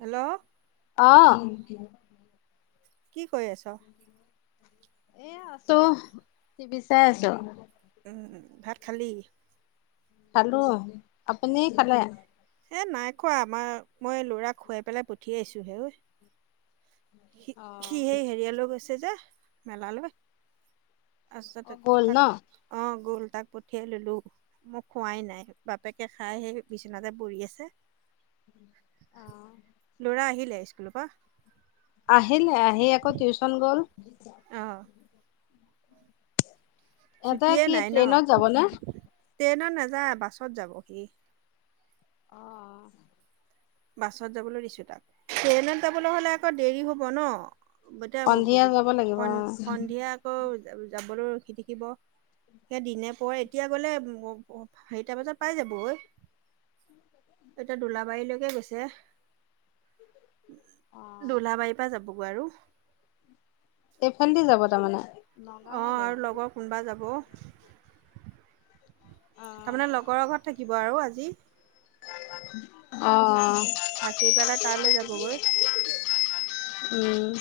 Hello. অ'। কি কৰি আছোঁ? এ, আছোঁ, টিভি চাই আছোঁ। উম, উম, ভাত খালি? খালোঁ, আপুনি খালে? এ, নাই খোৱা আমাৰ মই ল'ৰাক খোৱাই পেলাই পঠিয়াইছোঁ হে ঐ। সি অ', সেই হেৰিয়ালৈ গৈছে যে মেলালৈ। আছে তাত অ', গ'ল ন? থাক অ' গ'ল তাক পঠিয়াই ল'লোঁ। মই খোৱাই নাই বাপেকে খাই সেই বিচনাতে পৰি আছে। অ', ল'ৰা আহিলে স্কুলৰ পৰা? আহিলে আহি আকৌ টিউচন গ'ল। অ'। ইহঁতে ছুটিয়ে কি নাই ন', ট্ৰেইনত যাবনে? ট্ৰেইনত নাযায় বাছত যাব সি। অ'। বাছত যাবলৈ দিছোঁ তাক, ট্ৰেইনত যাবলৈ হ'লে আকৌ দেৰি হ'ব ন'। সন্ধিয়া যাব [unintelligible] লাগিব সন অ', সন্ধিয়া আকৌ যাবলৈ ৰখি থাকিব। সেই দিনে পোহৰে এতিয়া গ'লে [unintelligible] চাৰিটা বজাত পাই যাব ঐ। এতিয়া দোলাবাৰীলৈকে গৈছ [unintelligible] অ'। দোলাবাৰীৰ পৰা যাবগৈ আৰু। এইফালেদি যাব তাৰমানে। নগাঁও অ' হৈ যাব। আৰু লগৰ কোনোবা যাব। অ', তাৰমানে লগৰৰ ঘৰত থাকিব আৰু আজি। অ'। থাকি পেলাই তালৈ যাবগৈ। উম।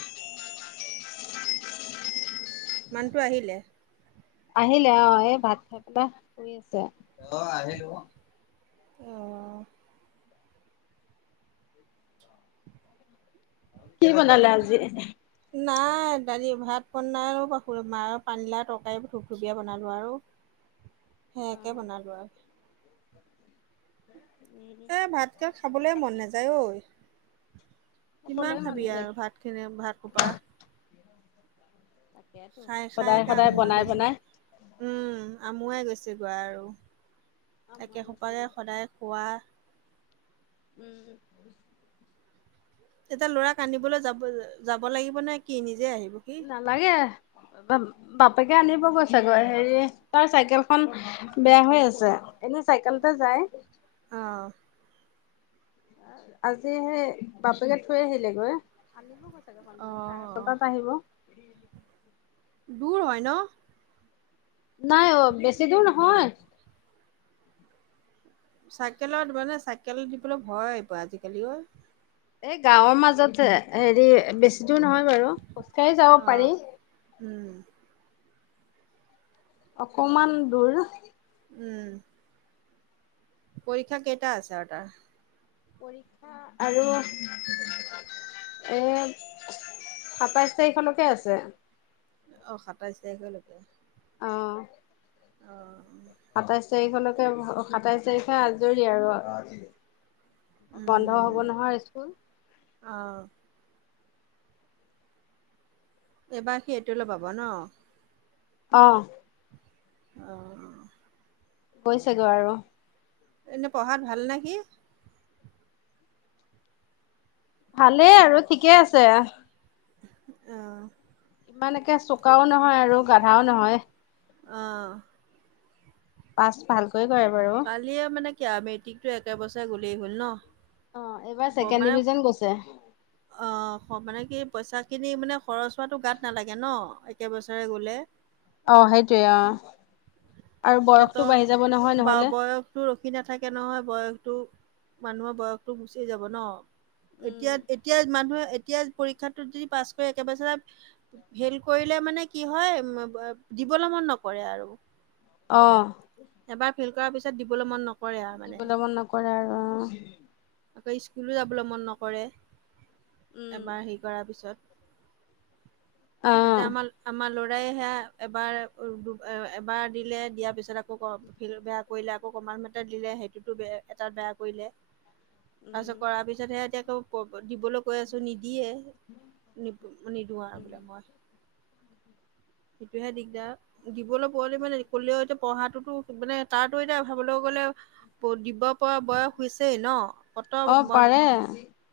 মানুহটো আহিলে। আহিলে অ' এই ভাত তাত খাই শুই আছে। অ'। কি বনালে আজি? নাই দালি ভাত বনাই [unintelligible] পানীলাও তৰকাৰী থূপ থূপীয়া বনালোঁ আৰু। অ', সেয়াকে বনালোঁ আৰ। উম। এ, ভাতকৈ খাবলৈ মন নাযায় ঐ। খাবলে কিমান মন খাবি নাযায়। আৰু ভাত খিনি ভাত সোপা। তাকেতো। খাই খাই সদায় একে সদায় আমুৱা বনাই গৈছে। বনাই। উম, আমুৱাই গৈছেগৈ আৰু, আমুৱাই একে সোপাকে গৈছেগৈ। সদায় খোৱা। উম। ইতা ল'ৰাক আনিবলৈ যাব যাব লাগিব নে কি নিজে আহিব সি। লাগে, বা বাপেকে আনিব গৈছে গৈ হেৰি তাৰ চাইকেলখন বেয়া হৈ আছে, এনে চাইকেলতে যায়। অ'। আজি সেই বাপেকে থৈ আহিলেগৈ। আনিব কৈছাগে? অ সন্ধিয়া চাৰে ছটাত আহিব। [inaudible] দূৰ হয় ন'? নাই অ' বেছি দূৰ নহয়। চাইকেলত মানে চাইকেলত দিবলৈ ভয় আহিব আজিকালি অ'। এই গাঁৱৰ মাজত হেৰি বেছি দূৰ নহয় বাৰু খোজ কাঢ়ি যাব অ পাৰি। উম। অকমান দূৰ। উম। পৰীক্ষা কেইটা আছে আৰু তাৰ? পৰীক্ষা আৰু এ সাতাইশ তাৰিখলৈকে আছে। অ' সাতাইছ তাৰিখলৈকে। অ'। অ'। সাতাইশ তাৰিখলৈক, সাতাইশ তাৰিখে আজৰি আৰু। বন্ধ হ'ব উম নহয় স্কুল। অ'। এইবাৰ সি এইটলৈ পাব ন'। অ'। অহ। গৈছেগৈ আৰু [unintelligible] এনে পঢ়াত ভাল নে সি? ভালেই আৰু ঠিকে আছে। অ'। ইমান একে চোকাও নহয় আৰু গাধাও নহয়। অহ। পাছ ভালকৈ কৰে বাৰু। কালিয়ে মানে ক মেট্ৰিকতো একেবছৰে গ'লেই হ'ল ন'। অ' এইবাৰ ছেকেণ্ড মানে ডিভিজন গৈছে। অ' মানে কি পইচা খিনি মানে খৰচ হোৱাটো গাত নালাগে ন'। একেবছৰে গ'লে। অ' সেইটোৱে অ', আৰু বয়সটো বাঢ়ি যাব নহয় নহ'লে। তো ৰখি নাথাকে নহয় বয়সতটো মানুহৰ বয়সতো গুচি যাব ন'। উম এতিয়া এতিয়া মানুহে এতিয়া পৰীক্ষাত দি পাছ কৰে একেবছৰে ফেল কৰিলে মানে কি হয় দিবলৈ মন নকৰে আৰু অ'। এবাৰ ফেইল কৰাৰ পিছত দিবলৈ মন নকৰে। আৰু মানে দিবলৈ মন নকৰে আৰু অ'। আকৌ স্কুলো যাবলৈ মন নকৰে উম এবাৰ হেৰি কৰাৰ পিছত। অ এতিয়া আমাৰ আমাৰ লৰাই সেয়া এবাৰ এবাৰ দিলে দিয়াৰ পিছত আকৌ ফিল বেয়া কৰিলে আকৌ কমালমেটত দিলেই [unintelligible] বেয়া এটাত বেয়া কৰিলে। তাৰপিছত উম কৰাৰ পিছতহে এতিয়া আকৌ দিবলৈ কৈ আছোঁ নিদিয়ে নি নিদিওঁ আৰু উম বোলে মই সেইটোহে দিগদাৰ। দিবলৈ পোৱালি মানে কলেও এতিয়া পঢ়াতটোতো মানে তাতো এতিয়া ভাবলৈ গ'লে ভোট দিব পৰা বয়স হৈছেই ন' অ কত পাৰে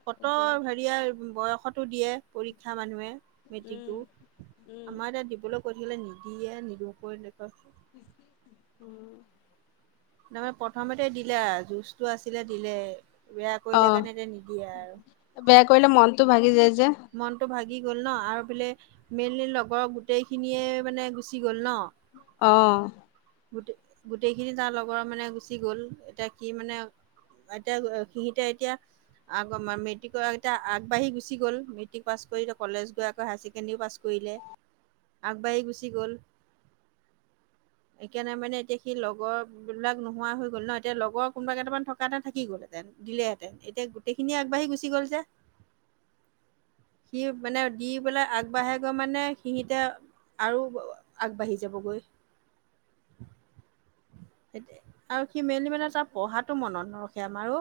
ফট এতিয়া হেৰি দিয়াৰ বয়সটো দিয়ে পৰীক্ষা মানুহে উম মেট্ৰিকতো, উম আমাৰ এতিয়া [unintelligible] কৈই দিলে ৱিদিয়্কে নিদিয়ে নিদওঁ কৰিখুৱ উম। তাৰমানে প্ৰথমেতে দিলে জুচটো আছিলে দিলে বেয়া অ কৰিলে কাৰণে এয়া নিদিয়ে আৰু। বেয়া কৰিলে মনতটো ভাগি যায় যে। মনটো ভাগি গ'ল ন আৰু বোলে মেইনলি লগৰ গোটেইখিনিয়ে মানে গুচি গ'ল ন। অ'। গোট গোটেইখিনি তাৰ লগৰ মানে গুচি গ'ল। এতিয়া কি মানে এতিয়া সিহঁতে এতিয়া আগ মেট্ৰিকৰ এতিয়া আগবাঢ়ি গুচি গ'ল। মেট্ৰিক পাছ কৰিলে কলেজ গৈ আকৌ হায়াৰ ছেকেণ্ডেৰী পাছ কৰিলে। আগবাঢ়ি গুচি গ'ল। সেইকাৰণে মানে এতিয়া সি লগৰবিলাক নোহোৱা হৈ গ'ল ন এতিয়া লগৰ কোনোবা কেইটামান থকা থকা হ'লে থাকি গ'ল হৈ। তে দিলেহেঁতেন এতিয়া গোটেইখিনি আগবাঢ়ি গুছি গ'ল যে। সি মানে দি পেলাই আগবাঢ়াই গৈ মানে সিহিঁতে আৰু আগবাঢ়ি যাবগৈ। সেই আৰু সি মেইলি মানে তাৰ পঢ়াতটো মনত নৰখে আমাৰো।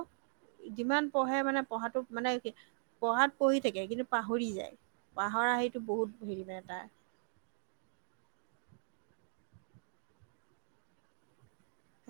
যিমান পঢ়ে মানে পঢ়াটো মানে পঢ়াত পঢ়ি থাকে কিন্তু পাহৰি যায় পাহৰা সেইটো বহুত হেৰি মানে তাৰ।